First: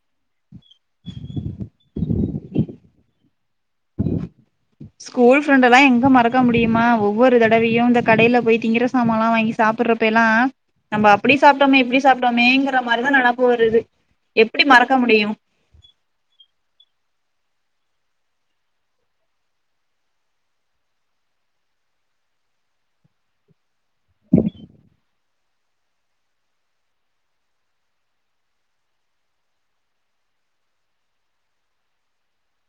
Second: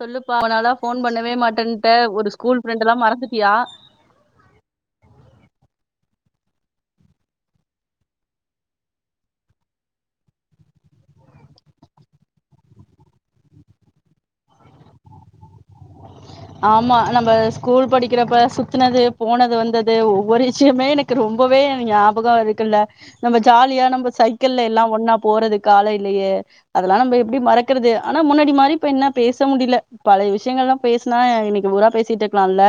சொல்லுப்பா ரொம்ப நாளா போன் பண்ணவே மாட்டேன்ட்ட ஒரு ஸ்கூல் ஃப்ரெண்ட்ல்லாம் மறந்துட்டியா ஸ்கூல் ஃப்ரெண்ட எல்லாம் எங்க மறக்க முடியுமா ஒவ்வொரு தடவையும் இந்த கடைல போய் திங்கிற சாமான் எல்லாம் வாங்கி சாப்பிடுறப்பயேல்லாம் நம்ம அப்படி சாப்பிட்டோமே இப்படி சாப்பிட்டோமேங்கிற மாதிரிதான் நனப்பு வருது எப்படி மறக்க முடியும் ஆமா நம்ம ஸ்கூல் படிக்கிறப்ப சுத்தினது போனது வந்தது ஒவ்வொரு விஷயமே எனக்கு ரொம்பவே ஞாபகம் இருக்குல்ல நம்ம ஜாலியா நம்ம சைக்கிள்ல எல்லாம் ஒன்னா போறது காலையிலயே அதெல்லாம் நம்ம எப்படி மறக்கறது ஆனா முன்னாடி மாரி இப்ப என்ன பேச முடியல பழ விஷயங்கல்லாம் பேச னா இன்னைக்கு புரா பேசிட்டு இருக்கலாம்ல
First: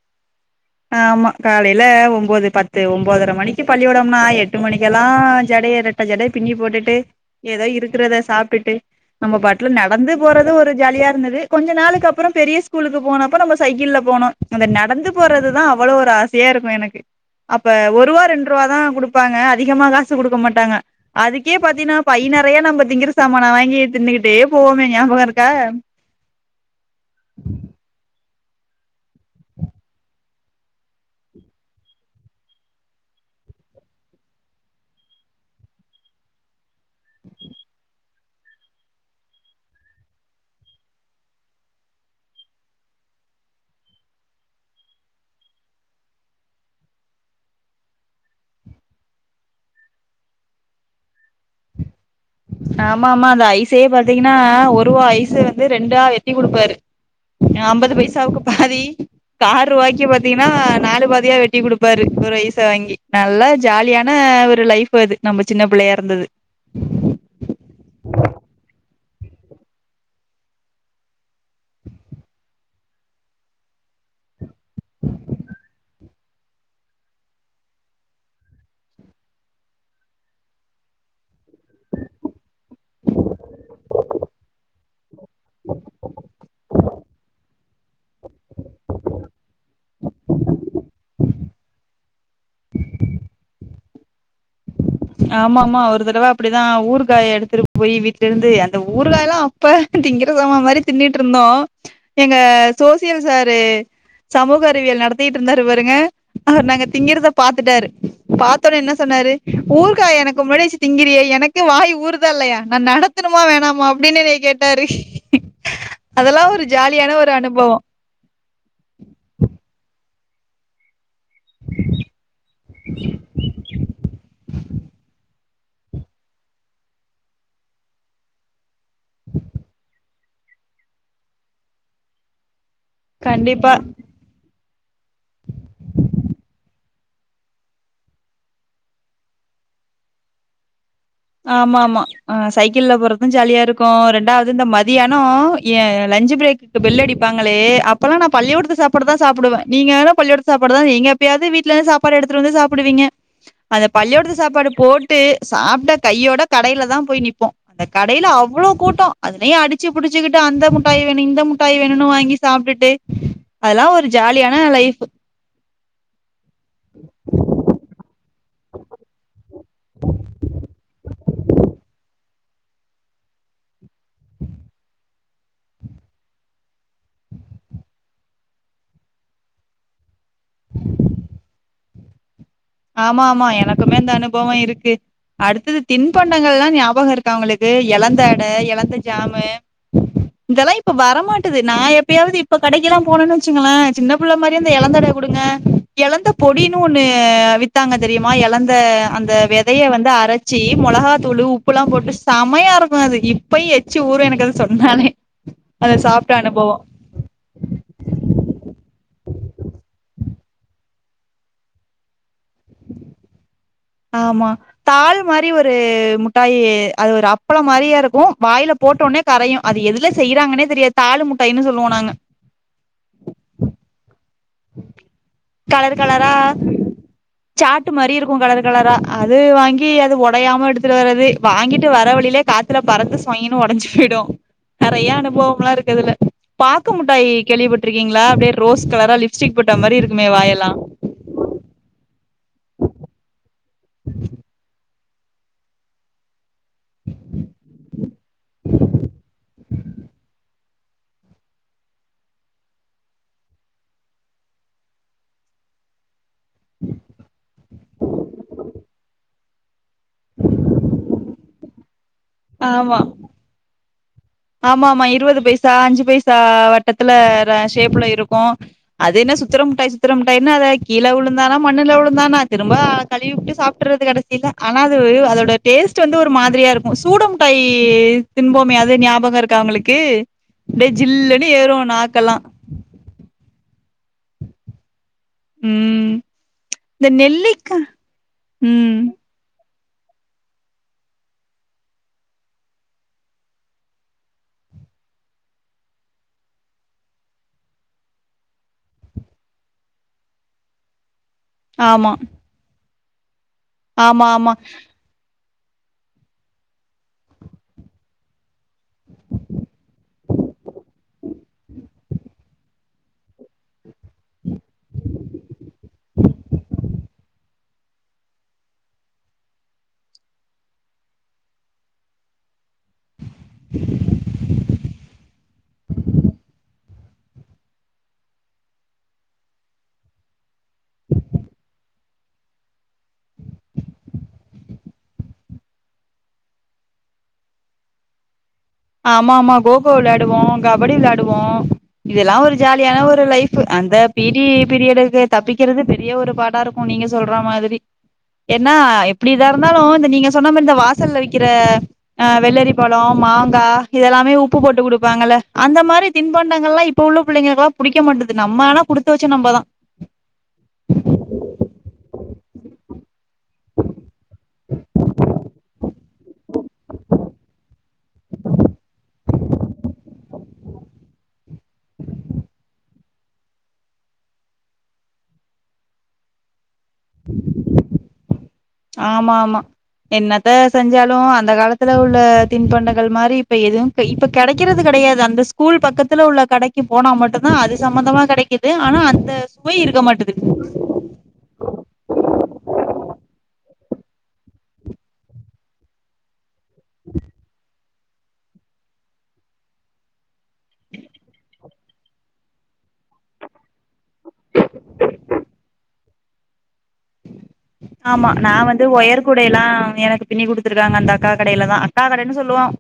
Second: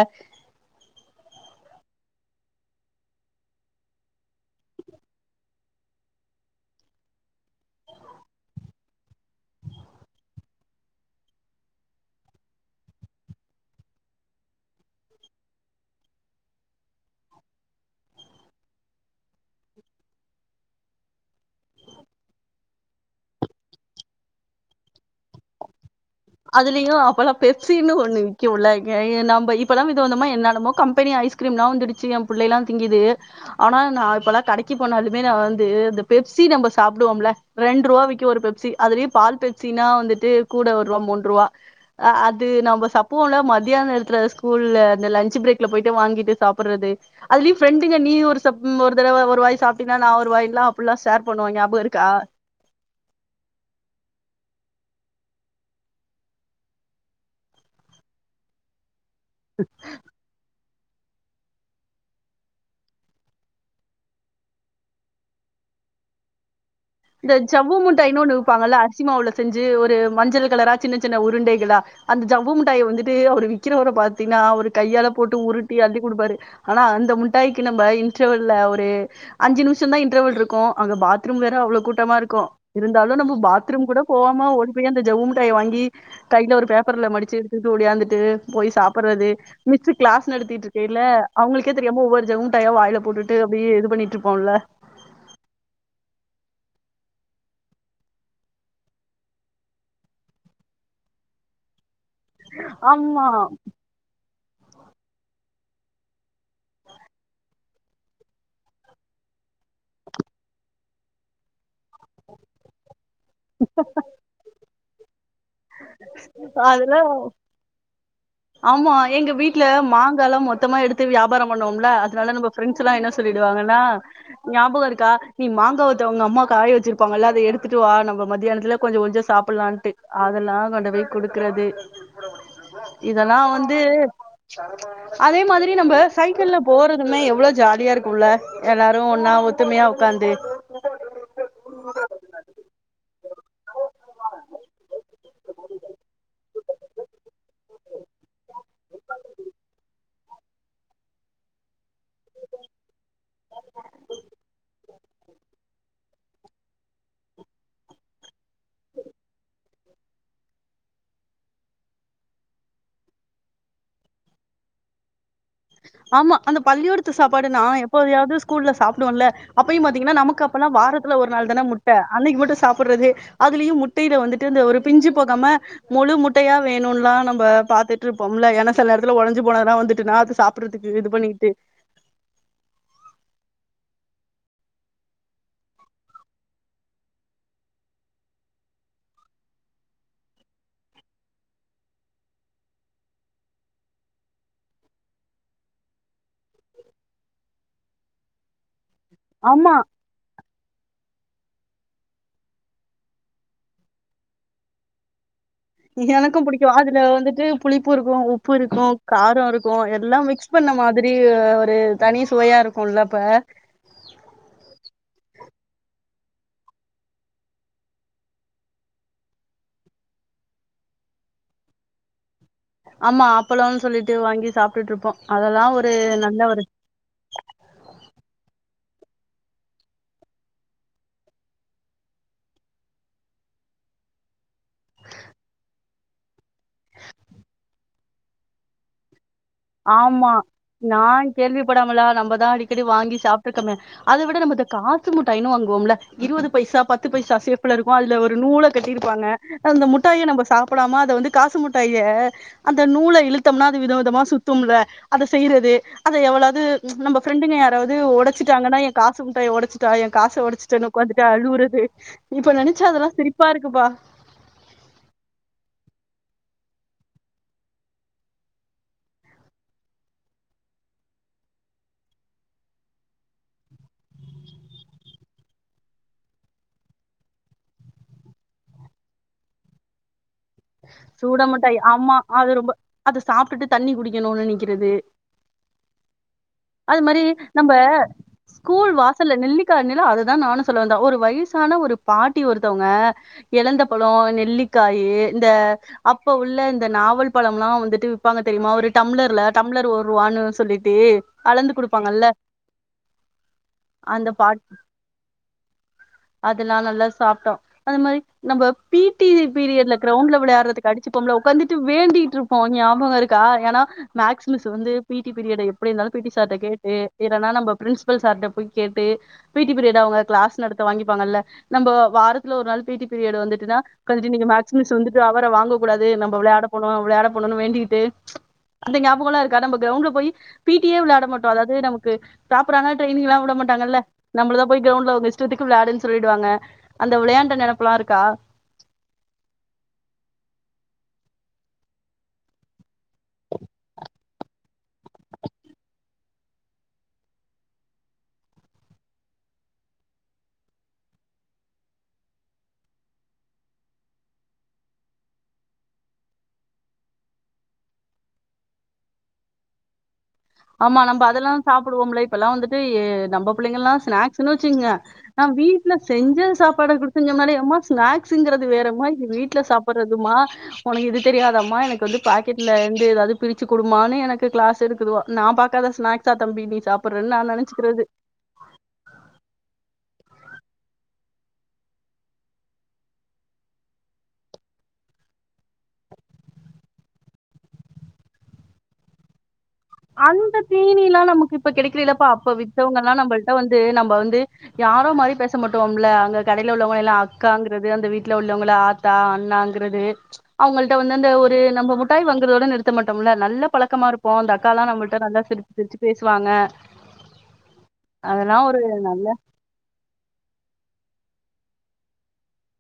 ஆமா காலையில ஒம்போது பத்து ஒன்பதர மணிக்கு பள்ளியோடம்னா எட்டு மணிக்கெல்லாம் ஜடைய இரட்ட ஜடைய பின்னி போட்டுட்டு ஏதோ இருக்கிறத சாப்பிட்டுட்டு நம்ம பாட்ல நடந்து போறது ஒரு ஜாலியா இருந்தது கொஞ்ச நாளுக்குக்கு அப்புறம் பெரிய ஸ்கூலுக்கு போனப்ப நம்ம சைக்கிள்ல போனோம் அந்த நடந்து போறது நான் அவ்வளவு ஒரு ஆசையா இருக்கும் எனக்கு அப்ப ஒருவா ரெண்ருவா தான் கொடுப்பாங்க அதிகமா காசு குடுக்க மாட்டாங்க அதுக்கே பாத்தீனா பை நிறையா நம்ம திங்கிற சாமான் வாங்கி தின்னுகிட்டே போவோமே ஞாபகம் இருக்கா இல்லியோ அப்பெல்லாம் பெப்சின்னு ஒண்ணு உல்லவங்க இ நம்ம இப்பலாம் விதவிதமா என்னானமோ கம்பெனி ஐஸ்கிரீம்லாம் வந்துடுச்சு என் பிள்ளைலா திங்குது ஆனா நான்ப்பல்லாம் கடைக்கு போனாலும்மே நா வந்து அந்த பெப்சி நம்ப சாப்டுவோம்ல ரென்ருவ விக்கும் ஒரு பெப்சி அதுலயும் பால் பெப்சினா வந்துட்டு கூட மூன்றுபா அது நம் சப்புவோம்ல மத்தியான நேரத்துல ஸ்கூல்லல இந்த லன்ச் பிரேக்ல போயிட்டு வாங்கிட்டு சாப்பிடுறது அதுல ப்ரெண்டுங்க நீ ஒரு சப்பு ஒரு தடவ ஒரு வாய் சாப்ட்டீங்கனா நான் ஒரு வாயல்லாம் அப்புட்ல்லாம் ஷேர் பண்ணுவாங்க ஞாபகம் இருக்கா ஆமா ஆமா அந்த ஐசே பாத்தீங்கன்னா ஒருவா ஐச வந்து ரெண்டா வெட்டி குடுப்பாரு அம்பது பைசாவுக்கு பாதி கார்ருவாக்கி பாத்தீங்கன்னா நாலு பதியா வெட்டி குடுப்பாரு ஒரு ஐச வாங்கி நல்லா ஜாலியான ஒரு லைஃப் அது நம்ம சின்ன பிள்ளையா இருந்தது ந்தத் ஜவ்வுமுட்டாயுன்னு ஒன்ணு விப்பாங்கள அரிசி மாவுல செஞ்சு ஒரு மஞ்சள் கலரா சின்ன சின்ன உருண்டைகளா அந்த ஜவ்வவு முட்டாய வந்துட்டு அவர் விக்கிறவர பாத்தீன்னா அவரு கையால்ல போட்டு உருட்டி அடி குடுப்பாரு ஆனா அந்த முட்டாய்க்கு நம்ம இன்டர்வல்ல ஒரு அஞ்சு நிமிஷம் தான் இன்டர்வல் இருக்கும் அங்க பாத்ரூம் வேற அவ்வளவு கூட்டமா இருக்கும் இருந்தாலும் நம்ம பாத்ரூம் கூட போவாம ஓடிப்போய் அந்த ஜவ்வு முட்டாயா வாங்கி கைல ஒரு பேப்பர்ல மடிச்சு எடுத்துட்டு ஒடியாந்துட்டு போய் சாப்பிறது மிச் கிளாஸ் நடத்திட்டு இருக்கைல அவங்ளுகே தெரியாம ஒவ்வொரு ஜவ்வுமுட்டாயா வாய்ல போட்டு அப்டியே இது பண்ணி ட்டுப்போம்ல ஆமா ஆமா ஒரு தடவ அப்படிதான் ஊரு காய எடுத்துட்டு போய் வீட்ல இருந்து அந்த ஊரு காய எல்லாம் அப்ப திங்கிற சாம மாதிரி தின்னுட்டு இருந்தோம் எங்க சோசியல் ஆமா சாரு சமூக அறிவியல் நடத்திட்டு இருந்தாரு பாருங்க அவரு நாங்க திங்கிறத பாத்துட்டாரு பாத்தோனே என்ன சொன்னாரு ஊர்காய் எனக்கு முன்னாடி வச்சு திங்கிரியே எனக்குவாய் ஊறுதா இல்லையா நான் நடத்தணுமா வேணாமா அப்படின்னு என்ன கேட்டாரு அதெல்லா ஒரு அதுல ஜாலியான ஒரு அனுபவோ ஆமா எங்க வீட்டுல மாங் கா மொத்தமா எடுத் வியாபாரம் பண்ணோம்ல அதனால நம்மஃபிரண்ட்ஸ் எல்லாம் என்ன சொல்லிடுவாங்கன்னா ஞாபகம் இருக்கா நீ மாங்காவத்த உங்க அம்மா காய வச்சிருப்பாங்கல்ல அத எடுத்துட்டு வா நம்ம மத்தியானத்துல கொஞ்சம் கொஞ்சம் சாப்புலாம்ன்ட்டு அதெல்லாம் கொண்டு போய் குடுக்கறது இதெல்லாம் கண்டிப்பா வந்து அதே மாதிரி நம்ம சைக்கிள்ல போறதுமே எவ்வளவு ஜாலியா இருக்கும்ல எல்லாரும் ஒன்னா ஒத்துமையா ஒட்காந்து ஆமா ஆமா ஆஹ் சைக்கிள்ல போறதும் ஜாலியா இருக்கும் ரெண்டாவது இந்த மத் மத்யானம் என் லஞ்சு பிரேக்குக்கு பெல் அடிப்பாங்களே அப்பல்லாம் நான் பள்ளியோடத்து சாப்பாடு தான் சாப்டுவேன் நீங்க வேனா பள்ளியோடத்து சாப்பாடு தான் எங்க எப்பயாவது வீட்டுலந்து சாப்பாடு எடுத்துட்டு வந்து சாப்பிடுவீங்க அந்த பள்ளியூடத்து சாப்பாடு போட்டு சாப்ட கையோட கடையில தான் போய் நிப்போம் அந்த கடையில அவ்வளவு கூட்டம் அதுலயே அடிச்சு புடிச்சுக்கிட்டு அந்த முட்டாய் வேணும் இந்த முட்டாய் வேணும்னு வாங்கி சாப்டுட்டு அதெல்லாம் ஒரு ஜாலியான லைஃப் ஆமா அந்த பள்ளியோடத்து சாப்பாடு நான் எப்போயாவது கூல்ல சாப்புடுவோம்ல அப்பயும் பாத்தீங்கன்னா நமக்கு அப்பல்லாம் வாரத்துல ஒரு நாள் தானே முட்ட அன்னைக்கு மட்டும் சாப்பிடுறது அதுலயும் முட்டையில வந்திட்டு ஒரு பிஞ்சு போகாம முழு முட்டையா வேணும்லாம் நம்மபாத்துட்டு இருப்போம்ல ஏன்னா செல நேரத்ல ஒடஞ்சுபோனதெல்லாம் வந்துட்டுனா அது சாப் சாப்றதுக்கு இது பண்ணிக்கிட்டு ஆமா ஆமா எனக்குமே அந்த அனுபவம் இருக்கு அடுத்தது தின்பண்டங்கள் எல்லாம் ஞாபகம் இருக்கா உங்களுக்கு எலந்த அட எலந்த ஜாமு இதெல்லாம் இப்ப வரமாட்டது நான் எப்பயாவது இப்ப கடைக்கெல்லாம் போனன்னு வச்சுங்களேன் சின்ன பிள்ள மாதிரி அந்த எழந்தவட கொடுங்க எழந்த பொடினு ஒண்ணு வித் வித்தாங்க தெரியுமா எலந்த அந்த ஆமா வெதய வந்து அரச் ச்சி மொளகாத்தூள் உப்பு எல்லாம் போட்டு சமையா இருக்கும் அது இப்பயு எச்சு ஊரும் எனக்கு அது சொன்னாலே அத சாப்ட்ட எனக்கும் அனுபவோ பிடிக்கும் அதுல வந்துட்டு புளிப்பு இருக்கும் உப்பு இருக்கும் காரம் இருக்கும் எல்லாம் மிக்ஸ் பண்ண மாதிரி ஒரு தனி சுவையா இருக்கும்லப்ப ஆமா தாள் மாரி ஒரு முட்டாயி அது ஒரு அப்பள மாதிரியே இருக்கும் வாயில போட்டோனே கரையும் அது எதுல செய்யறாங்கன்னே தெரியாது தாலு முட்டாய்னு சொல்லுவோம் நாங்க ஆமா அப்பலம்னு சொல்லிட்டு விட்டு வாங்கி சாப்பிட்டுட்டு இருப்போம் அதெல்லாம் ஒரு கலர் கலரா நல்ல ஒரு சாட்டு மாரி இருக்கு கலர் கலரா அது வாங்கி அது உடையாம எடுத்துட்டு வர்றது வாங்கிட்டு வர வழியிலே காத்துல பறந்து சொய்ங்னு உடஞ்சு போயிடும் நெறைய அனுபவம்லாம் இருக்குது அதுல பக்கு முட்டாய் கேள்விப்பட் இருக்கீங்களா அப்டியே ரோஸ் கலரா லிப் ஆமா நான் கேள்வி படாமலா நம்ம அடிக்கடி வாங்கி சாப்பிட்டு இருக்கமே அதை விட நம்ம காசு முட்டைன்னும் வாங்குவோம்ல இருபது பைசா பத்து பைசா சேப்ல இருக்கும் அதுல ஒரு நூல கட்டிருப்பாங்க அந்த முட்டாயை நம்ம சாப் அப்பலாமா அதை வந்து காசு முட்டாய அந்த நூல இழுத்தம்னா அது வித விதமா சுத்த சுத்தும்ல அதை செய்யறது அதை எவ்வளவு நம்ம ஃபிரண்டுங்க யாராவது உடைச்சிட்டாங்கன்னா என் காசு முட்டைய உடைச்சு என் காசை உடைச்சுட்டு உக்காந்துட்டு அழுவுறது து இப்ப நெனச்சா ஆமா அதெல்லாம் சிரிப்பா இருக்குப்பா ஆமா ஆமா இருபது பைசா அஞ்சு பைசா வட்டத்துல ஷேப்ல இருக்கும் அது என்ன சுத்துர முட்டாய் சுத்துர மிட்டாயினு அத கீழ விழுந்தா என்னா மண்ணுல விழுந்தானா திரும்ப கழுவிட்டு சாப்பிட்டுறது கடைசில ஆனா அது அதோட டேஸ்ட் வந்து ஒரு மாதிரியா இருக்கும் சூடமுட்டாய் திம்போமே அது ஞா ஞாபகம் இருக்கா உங்களுக்கு ஜில்லுன்னு ஏறு சூடமுட்டாய் ஆமா நாக்கெல்லா அது ரொம்ப அதை சாப்பிட்டு தண்ணி குடிக்கணும்னு நிக்கிறது உம் அது மாரி நம்ம ஸ்கூல் ம் வாசல நெல்லிக் க்கா அதுதா நானும் சொல்ல வந்தே ஒரு வயசான ஒரு பாட்டி ஒருத்தவங்க எழந்த பழம் நெல்லிக்காயி இந்த அப்ப உள்ள இந்த நாவல் பழம்லாம் வந்துட்டு விப்பாங்க தெரியுமா ஒரு டம்ளர்ல டம்ளர் ஒரு ரூவானு சொல்லிட்டு அளந்து ஆமா குடுப்பாங்கல்ல ஆமா ஆமா அதுனா நல்லா சாப்பிட்டோம் அது மாரி நம்ம பீட்டி பீரியடுல கிரண்டுல விளையாடுறதுக்கு அடிச்சுபோம்ல உக்காந்துகிட்டு வேண்டிட்டு இருப்போம் ஞாபகம் இருக்கா ஏன்னா மேக்ஸ் மிஸ் வந்து பீட்டீ பீரியட் எப்டி இருந்தாலும் பீட்டீ சார்ட கேட்டு இல்லனா நம்ம பிரின்சிஸ்பல் சார்ட கேட்டு பீட்டி பீரியட் அவங்க கிளாஸ் நடத்த வாங்கிப்பாங்கள நம்ம வாரத்துல ஒரு நாள் பீட்டீ பீரியடு வந்துட்டுனா ஒக்காந்துட்டு மேக்ஸ் மேக்ஸ் மிஸ் வந்துட்டு ஹவுரா வாங்கக் கூடாது நம்ம விளையாட போனும் விளையாட போடணும்னு வேண்டிட்டு அந்த ஞாபகமல்லாம் இருக்கா நம்ம கிரண்ட்ல போய் பீட்டீயே விளையாட மாட்டோம் அதாவது நமக்கு ப்ராப்பரான டிரைனிங்கலாம் விடமாட்டாங்கல நம்மளதா போய் கிரண்டல போய் நம்ம இஷ்டத்துக்கு விளையாடுனு சொல்லிடுவாங்க அந்த வெளையாண்ட நினப்புல்லாம் இருக்கா ஆமா ஆமா கோக்கோ விளையாடுவோம் கபடி விளையாடுவோம் இதெல்லாம் ஒரு ஜாலியான ஒரு லைஃப் அந்த பீட்டீ பீரியடுக்கு தப்பிக்கிறது பெரிய ஒரு பாடா இருக்கும் நீங்க சொல்ற மாரி ஏன்னா எப்டி இதா இருந்தாலும் இந்த நீங்க சொன்ன மாரி இந்த வாசல்ல விக்கிற ஆ வெள்ளரி பழம் மாங்கா க்கா இதெல்லாமே உப்பு போட்டு குடுப்பாங்கல்ல அந்த மாரி தின்பண்டங்கள் எல்லாம் இப்ப உள்ள புள்ளைங்களல்லாம் புடிக்க மாட்டது நம்ம ஆனா குடுத்து வச்ச நம்மதா ஆமா நம்ப அதெல்லாம் சாப்படுவோம்ல இப்பெல்லாம் வந்துட்டு நம்ப புள்ளைங்க எல்லாம் ஸ்நாக்ஸ்ன்னு வச்சுங்க நா வீட்டுல செஞ்சதா சா வீட்டு பாடம் குடிச்சிருசம்ன்னாலே அம்மா ஸ்நாக்ஸ்ங்கிறது வேறம்மா இது வீட்டுல சாப்படடுறதுமா உனக்கு இது தெரியாதம்மா எனக்கு வந்து பாக்கெட்ல இருந்து எதாவது பிரிச்சு குடுமான்னு எனக்கு கிளாஸ் எடுத்துரூவா நா பாக்காத ஸ்நாக்ஸா தம்பி நீ சாப்படறேன்னு நா நினச்சுக்கிறது ஆமா ஆமா என்னத்த செஞ்சாலும் அந்த காலத்துல உள்ள தின்பண்டங்கள் மாரி இப்ப எதுவும் இப்ப கெடைக்கிறது கெடையாது அந்த ஸ்கூல் பக்கத்துல உள்ள கடைக்கு போனா மட்டும்தா அது சம்மந்தமா கெடைக்குது ஆனா அந்த சுவை இருக்க மாட்டுது அந்த தீனி எல்லாம் நமக்கு இப்ப கெடைக்கறல்லப்பா அப்ப வித்தவங்க எல்லாம் நம்மளிட்ட வந்து நம்ம வந்து யாரோ மாதிரி பேச மாட்டோம்ல அங்க கடல உள்ளவங்க எல்லாம் அக்காங்குறது அந்த வீட்டுல உள்ளவங்கள ஆா அண்ணாங்கிறது அவங்கள வந்து அந்த ஒரு நம்ம மட்டாய் வாங்குறதோ நிறுத்த மாட்டோம் நல்ல பழக்கமா இருப்போம் அந்த அக்கல்லாம் நம்மளிட்ட நல்லா சிரிச்சு சிரிச்சு பேசுவாங்க ஆமா நான அதெல்லா ஒரு வந்து நல்ல ஒயர்கூடய எல்லாம் எனக்கு பின்னி குடுத்துருக்காங்க அந்த அக்கா கடயில தான் அக்கா கடன்னு சொல்லுவோம்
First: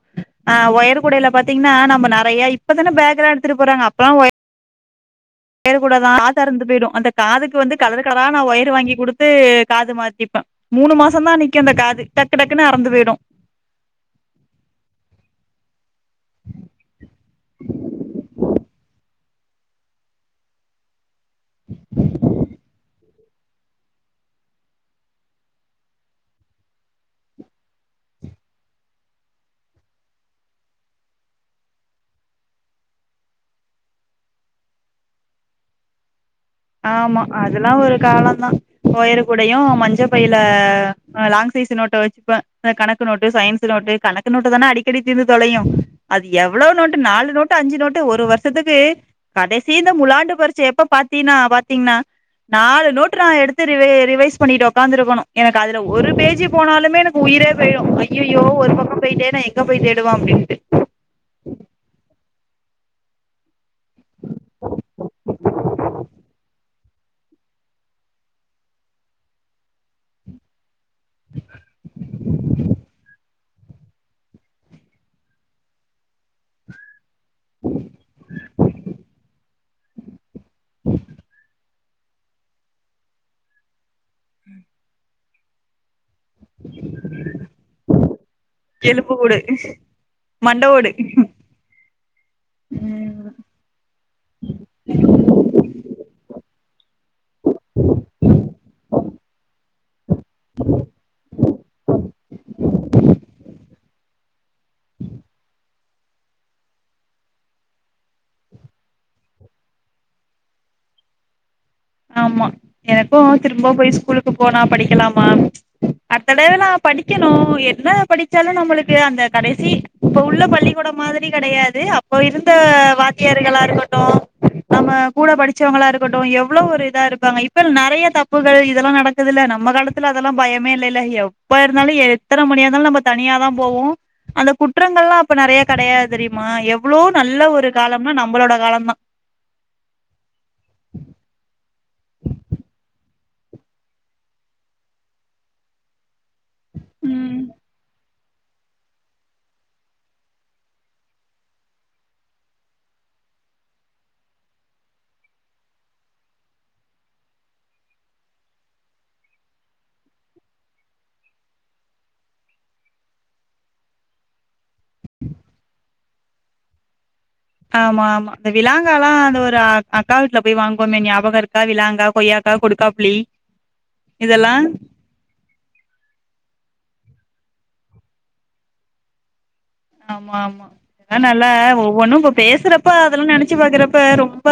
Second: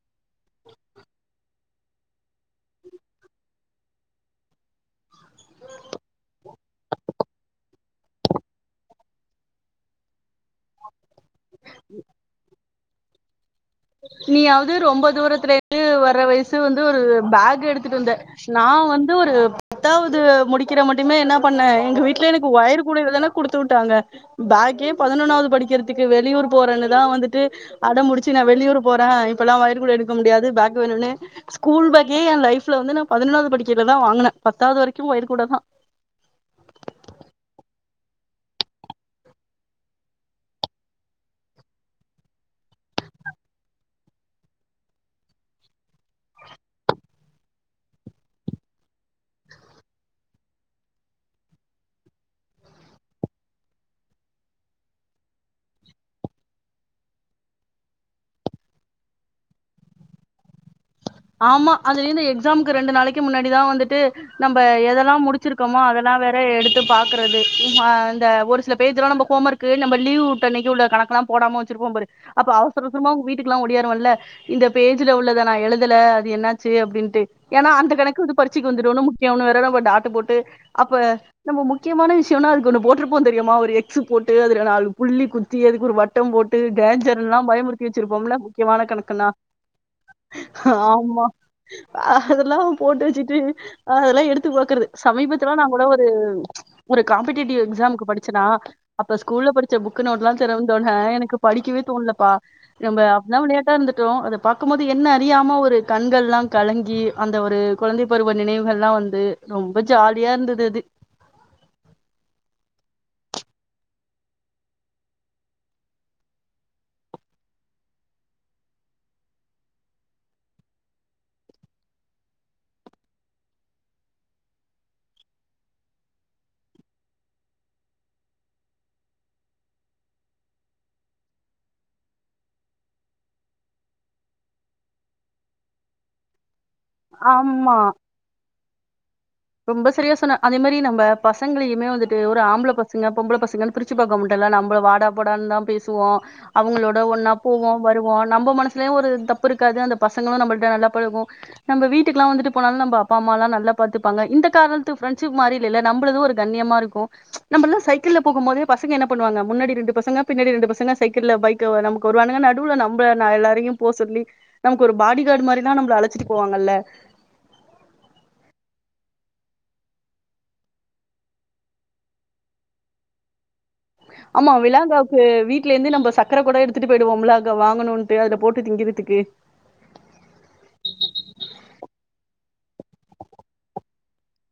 ஒயர் குடில பாத்தீங்கன்னா நம்ம நெறைய இப்பதானே பேக்ரண்ட் எடுத்துட்டு போறாங்க அப்பல்லாம் ஒயர் குட தான் காத்த இருந்து போயிடும் அந்த காதுக்கு வந்து கலர் கலரா நான ஒயர் வாங்கி கொடுத்து காது மாத்திப்ப மூணு மாசம் தான் நிற்க அந்த காது டக்கு டக்குன்னு அருந்துரும் பேயடும் நீயாவது ரொம்ப தூரத்துலந்து வர்ற வயசு வந்து ஒரு பேக் எடுத்துட்டு வந்தேன் நான வந்து ஒரு பத்தாவது முடிக்கிற மட்டி தீடீர் என்ன பண்ண எங்க வீட்டுல எனக்கு ஓயர்க்கூடதான் என கொடுத்து விட்டாங்க பாக்கி பதினொன்னாவது படிக்கிறதுக்கு வெளியூர் போறேன்னுதான் வந்துட்டு அட முடிச்சு ந வெளியூர் போறேன் இப்ல்லாம் ஓயர்க்கூடதான் எடுக்க முடியாது பேக் வேணும்னு ஸ்கூல் பேக்கே என் லைஃப்ல வந்து நான பதினொன்னாவது படிக்கிலதான் வாங்கினேன் பத்தாவது வரைக்கும் ஓயர்க்கூடதான் ஆமா அதெல்லாம் ஒரு காலம்தான் ஒயறு குடயும் மஞ்ச பையில லாங் சைஸ் நோட்ட வச்சுப்பேன் கணக்கு நோட்டு சயின்ஸ் நோட்டு கணக்கு நோட்ட தானே அடிக்கடி தீர்ந்து தொலையும் அது எவ்வளவு நோட்டு நாலு நோட்டு அஞ்சு நோட்டு ஒரு வருஷத்துக்கு கடசி இந்த முலாண்டு பரட்சை எப்ப பா பத்தனா பாத்தீங்கன்னா நாலு நோட்டு் நான் எடுத்து ரிவைஸ் பண்ணிட்டு உக்காந்துருக்கணும் எனக்கு அதுல ஒரு பேஜி போனாலுமே எனக்கு உயிரே போயிடும் ஐயோ ஒரு பக்கம் போயிட்டேன்னா எங்க போய் தேடுவான் அப்டின்ட்டு ஆமா அதுல எ எக்ஸ்கக்கு ரெண்டு நாளைக்கு முன்னாடிதான் வந்துட்டு நம்ம எதெல்லாம் முடிச்சிருக்கோமோ அதெல்லாம் வேற எடுத்து பா்கறது அ ஒரு சில பேஜ்லாம் நம்ம ஹோம் ஒர்கு நம்ம லீவ் அன்னைக்கி உள்ள கணக்கெல்லாம் போடாம வச்சிருப்போம் அப்ப அவசரசரமாங்க வீட்டுக்குெல்லாம ஓடியாருவல்ல இந்த பேஜ்ல உள்ளத நான எழு அ என்னச்ச அப்டின் அந்த கணக்குந்து பறிச்ச வந்து அல்ல நா முக்கியமான விஷயம்து போிருப்போம் தெரியுமா ஒரு போட்டு அல நாலு புள்ளி கு எது கு ஒரு வட்டம் போட்டு கேஜர் எல்லாம் பயமுறுத்தி வச்சிருப்போம்ல முக்கியமான எலும்பு கணக்குன்னா ஓடு மண்ட ஓடு ஆமா அதெல்லாம் போட்டு ம் வச்சுட்டு அதெல்லாம் எடுத்து பாக்குறது சமீபத்துலாம் நான கூட ஒரு ஒரு காம்பேட்டிவ் எக்ஸாமக்கு படிச்சனா அப்ப ஸ்கூல்ல படிச்ச புக்கு நோட எல்லாம் தெரிந்தோடனே எனக்கு படிக்கவே தோணலப்பா நம்ம அட்டா இருட்டோம் அத ப்கும்போது என்ன தெரியாம ஒரு கண்கள் எல்லாம் கலங்கி அந்த ஒரு கொழந்தை பருவ நினைவுகள் எல்லாம் வந்து ரொம்ப ஜாலியா இருந்தது அது ஆமா எனக்கும் திரும்ப போய் ஸ்கூலுக்கு போனா படிக்கலாமா அடுத்த தடவ நான படிக்கணும் என்ன படிச்சாலும் நம்மளுக்கு அந்த கடசி இப்ப உள்ள பள்ளிக்கூட மாரி கெடையாது அப்போ இருந்த வாத்தியார்களா இருக்கட்டும் நம்ம கூட படிச்சவங்களா இருக்கட்டும் எவ அவ்வளவு இதா இருப்பாங்க இப்ப நெறைய தப்புகள் இதெல்லாம் நடக்குது இல்ல நம்ம காலத்துல அதெல்லாம் பயமே இல்லல்ல எப்ப இருந்தாலும் எத்தனை மணியா இருந்தாலும் நம்ம தனியா தான் போவோம் அந்த குற்றங்கள் எல்லாம் அப்ப நெறைய கெடையாது தெரியுமா இவ்வளோ நல்ல ஒரு ஆமா காலம்னா நம்மளோட காலம் ஆ ரொம்ப சரியா சொன்ன அதே மாரி நம்ப பசங்களையு மே வந்துட்டு ஒரு ஆம்பள பசங்க பொம்பள பசங்கன் பிரிச்சு பாக்க முட்டல்ல நம்ப வாடா போடான் தா பேசுவோ அவுங்களோட ஒன்னா ம் போவோ வரு லோ நம்ம மனசுலயுஒரு தப்பு இருக்காது அந்த பசங்களு நம்மள்ட நல்லா பழகு நம்ப வீட்டுக்லா வந்துட்டு போனாலு நம்ப அப்பாம்மால்லா நல்லா பாத்து பாங்க இந்த காலத்து ஃப்ரெண்ட்ஷிப் மாரி இல்லெல நம்ளது ஒரு கண்ணியமா இருக்கு நம்பல்லா சைக்கிள்ல போகும் போதே பசங்க என்ன பண்ணுவாங்க முன்னாடி ரெண்டு பசங்க பின்னாடி ரெண்டு பசங்க சைக்கிள்ல பைக் நமக்கு வருவானுங்கா நடுல நம்ப ந எல்லாரையு போ சொல்லி நமக்கு ஒரு பாடி கார்ட் மாரிதா நம்ள அழ ச்சுட்டு போவாங்கல்ல ஆமா ஆமா இந்த விலாங்காலா அது ஒரு அக்கா வீட்ல போய் வாங்கோமே ஞாபகொ இருக்கா விலாங்கா கொய்யாக்கா கொடுக்காப்புளி ஆமா இதெல்லாம் விலாங்காவுக்கு வீடலேந்து நம்ப சக்கர கூட எடுத்துட்டு போயிடுவோம்ல க வாங்கணுன்ட்டு அதுல போட்டு திங்கிறதுக்கு ஆமா ஆமா இதல்லா நல்லா ஒவ்வொன்னு இப்ப பேசுறப்ப அதெல்லா நெனச்சு பாக்குறப்ப ரொம்ப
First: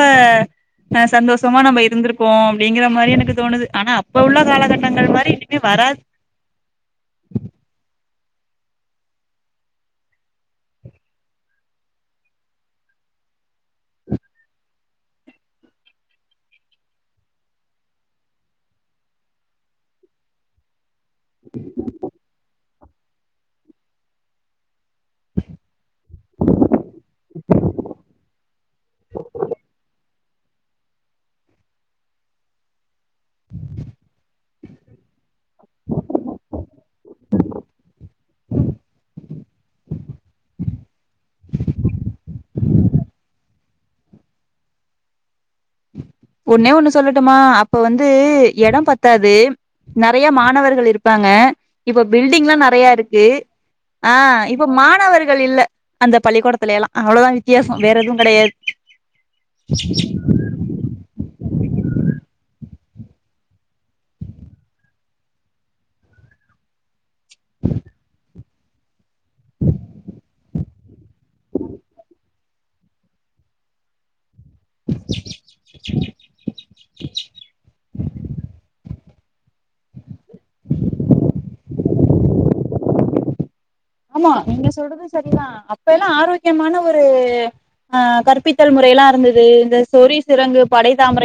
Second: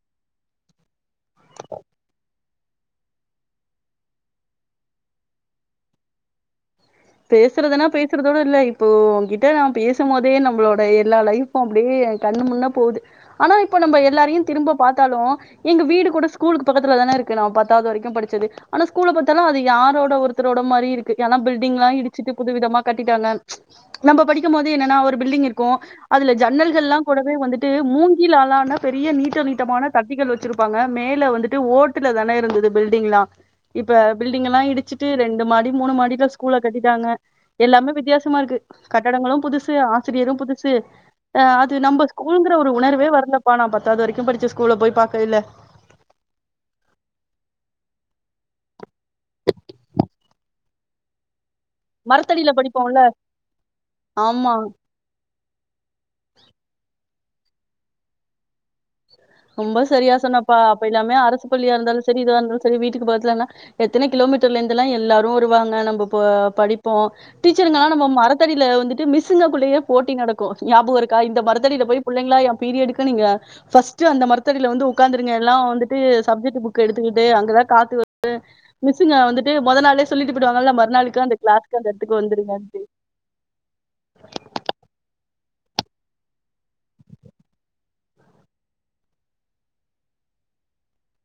ஆ சந்தோஷமா நம்ம இருந்துருப்போ ப்பிடிங்கிற மாரி எனக்கு தோணுது ஆனா அப்ப உள்ள காலகட்டங்கள் மாரி இனிமே வராது பேசுறதுனா பேசுறதோட இல்ல இப்போ ஒங்கிட்ட நா பேசும் போதே நம்ளோட எல்லா லைஃப்பு அப்புடியே கண்ணு முன்ன போது ஆனா இப்ப நம்ப எல்லாரையு திரும்ப பாத்தாலு எங்க வீடு கூட ஸ்கூலுக்கு பக்கத்துல தானே இருக்கு நாம் பத்தாவது வரைக்கும் படிச்சது ஆனா ஸ்கூல்ல பாத்தாலு அது யாரோட ஒருத்தரோட மாரி இருக் கு என பில் டிங்ளா இடுச்சுட்டு புது விதமா கட்டிட்டாங்க நம்ப படிக்கும் போது என்னனா ஒரு பில்டிங் இருக்கு அதுல ஜன்னல்கள்லா கூடவே வந்துட்டு மூங்கிளாலான பெரிய நீட்ட நீட்டமான தப்பிகள் வெச்சிருப்பாங்க மேல வந்துட்டு ஓட்டுல தானே இருந்தது பில் டிங்ளா இப்ப பில்டிங்லா இடுச்சுட்டு ரெண்டு மாடி மூணு மாடில ஸ்கூல் கட்டிட்டாங்க எல்லாமே வித்தியாசமா இருக்கு கட்டடங்களு புதுசு ஆசிரியரு புதுசு ஆ அது நம்ப ஸ்கூலுங்கிற ஒரு உணர்வே வரல ப்ப நா பத்தாது வரைக்கு படிச்சு ஸ்கூல போய் பாக்கையில ஒன்னே ஒன்னு சொல்லட்டுமா அப்ப வந்து எடோ பத்தாது நெறைய மாணவர்கள் இருப்பாங்க இப்ப மரத்தடியில பில்டிங்லா நெறைய படிப்போம்ல இருக்கு ஆ ஆமா இப்ப மாணவர் கள் இல்ல அந்த பள்ளிக்கூடத்துல எல்லா அவ்ளோ தா வித்தியாசோ வேற எதும் கெடையாது ரொம்ப சரியா சொன்னப்பா அப்ப எல்லாமே அரசு பள்ளியா இருந்தாலு செரி இதுவா இருந்தாலு செரி வீட்டுக்கு பக்கத்துலனா எத்தன கிலோ மீட்டர்ல இருந்துலா எல்லாரு வருவாங்க நம்ப படிப்போ டீச்சருங்கலா நம்ப மரத்தடியில வந்துட்டு மிஸ் மிஸ்ஸுங்ககுள்ளேயே போட்டி நடக்கு ஞாபகோ இருக்கா இந்த மரத்தடில போய் புள்ளைங்களா எம் பீரியடுக்கு நீங்க ஃபஸ் ட்டு அந்த மரத்தடில வந்து ஒக்காந்துருங்க எல்லா வந்துட்டு சப்ஜெக்ட் புக் எடுத்துக்கிட்டு அங்க தா காத்து வருது மிஸ்சுங்க வந்துட்டு மொத நாளே சொல்லிட்டு போயிடுவாங்கல மறுநாளுக்கு அந்த கிளாஸ்க்கு அந்த எடத்துக்கு வந்துருங்கன்ட்டு ஆமா நீங்க சொல்றது செரி தா அப்ப எல்லா ஆரோக்கியமான ஒரு ஆ கற்பித்தல் முறை எல்லா இருந்தது இந்த சொறி சிரங்கு படை தாமரை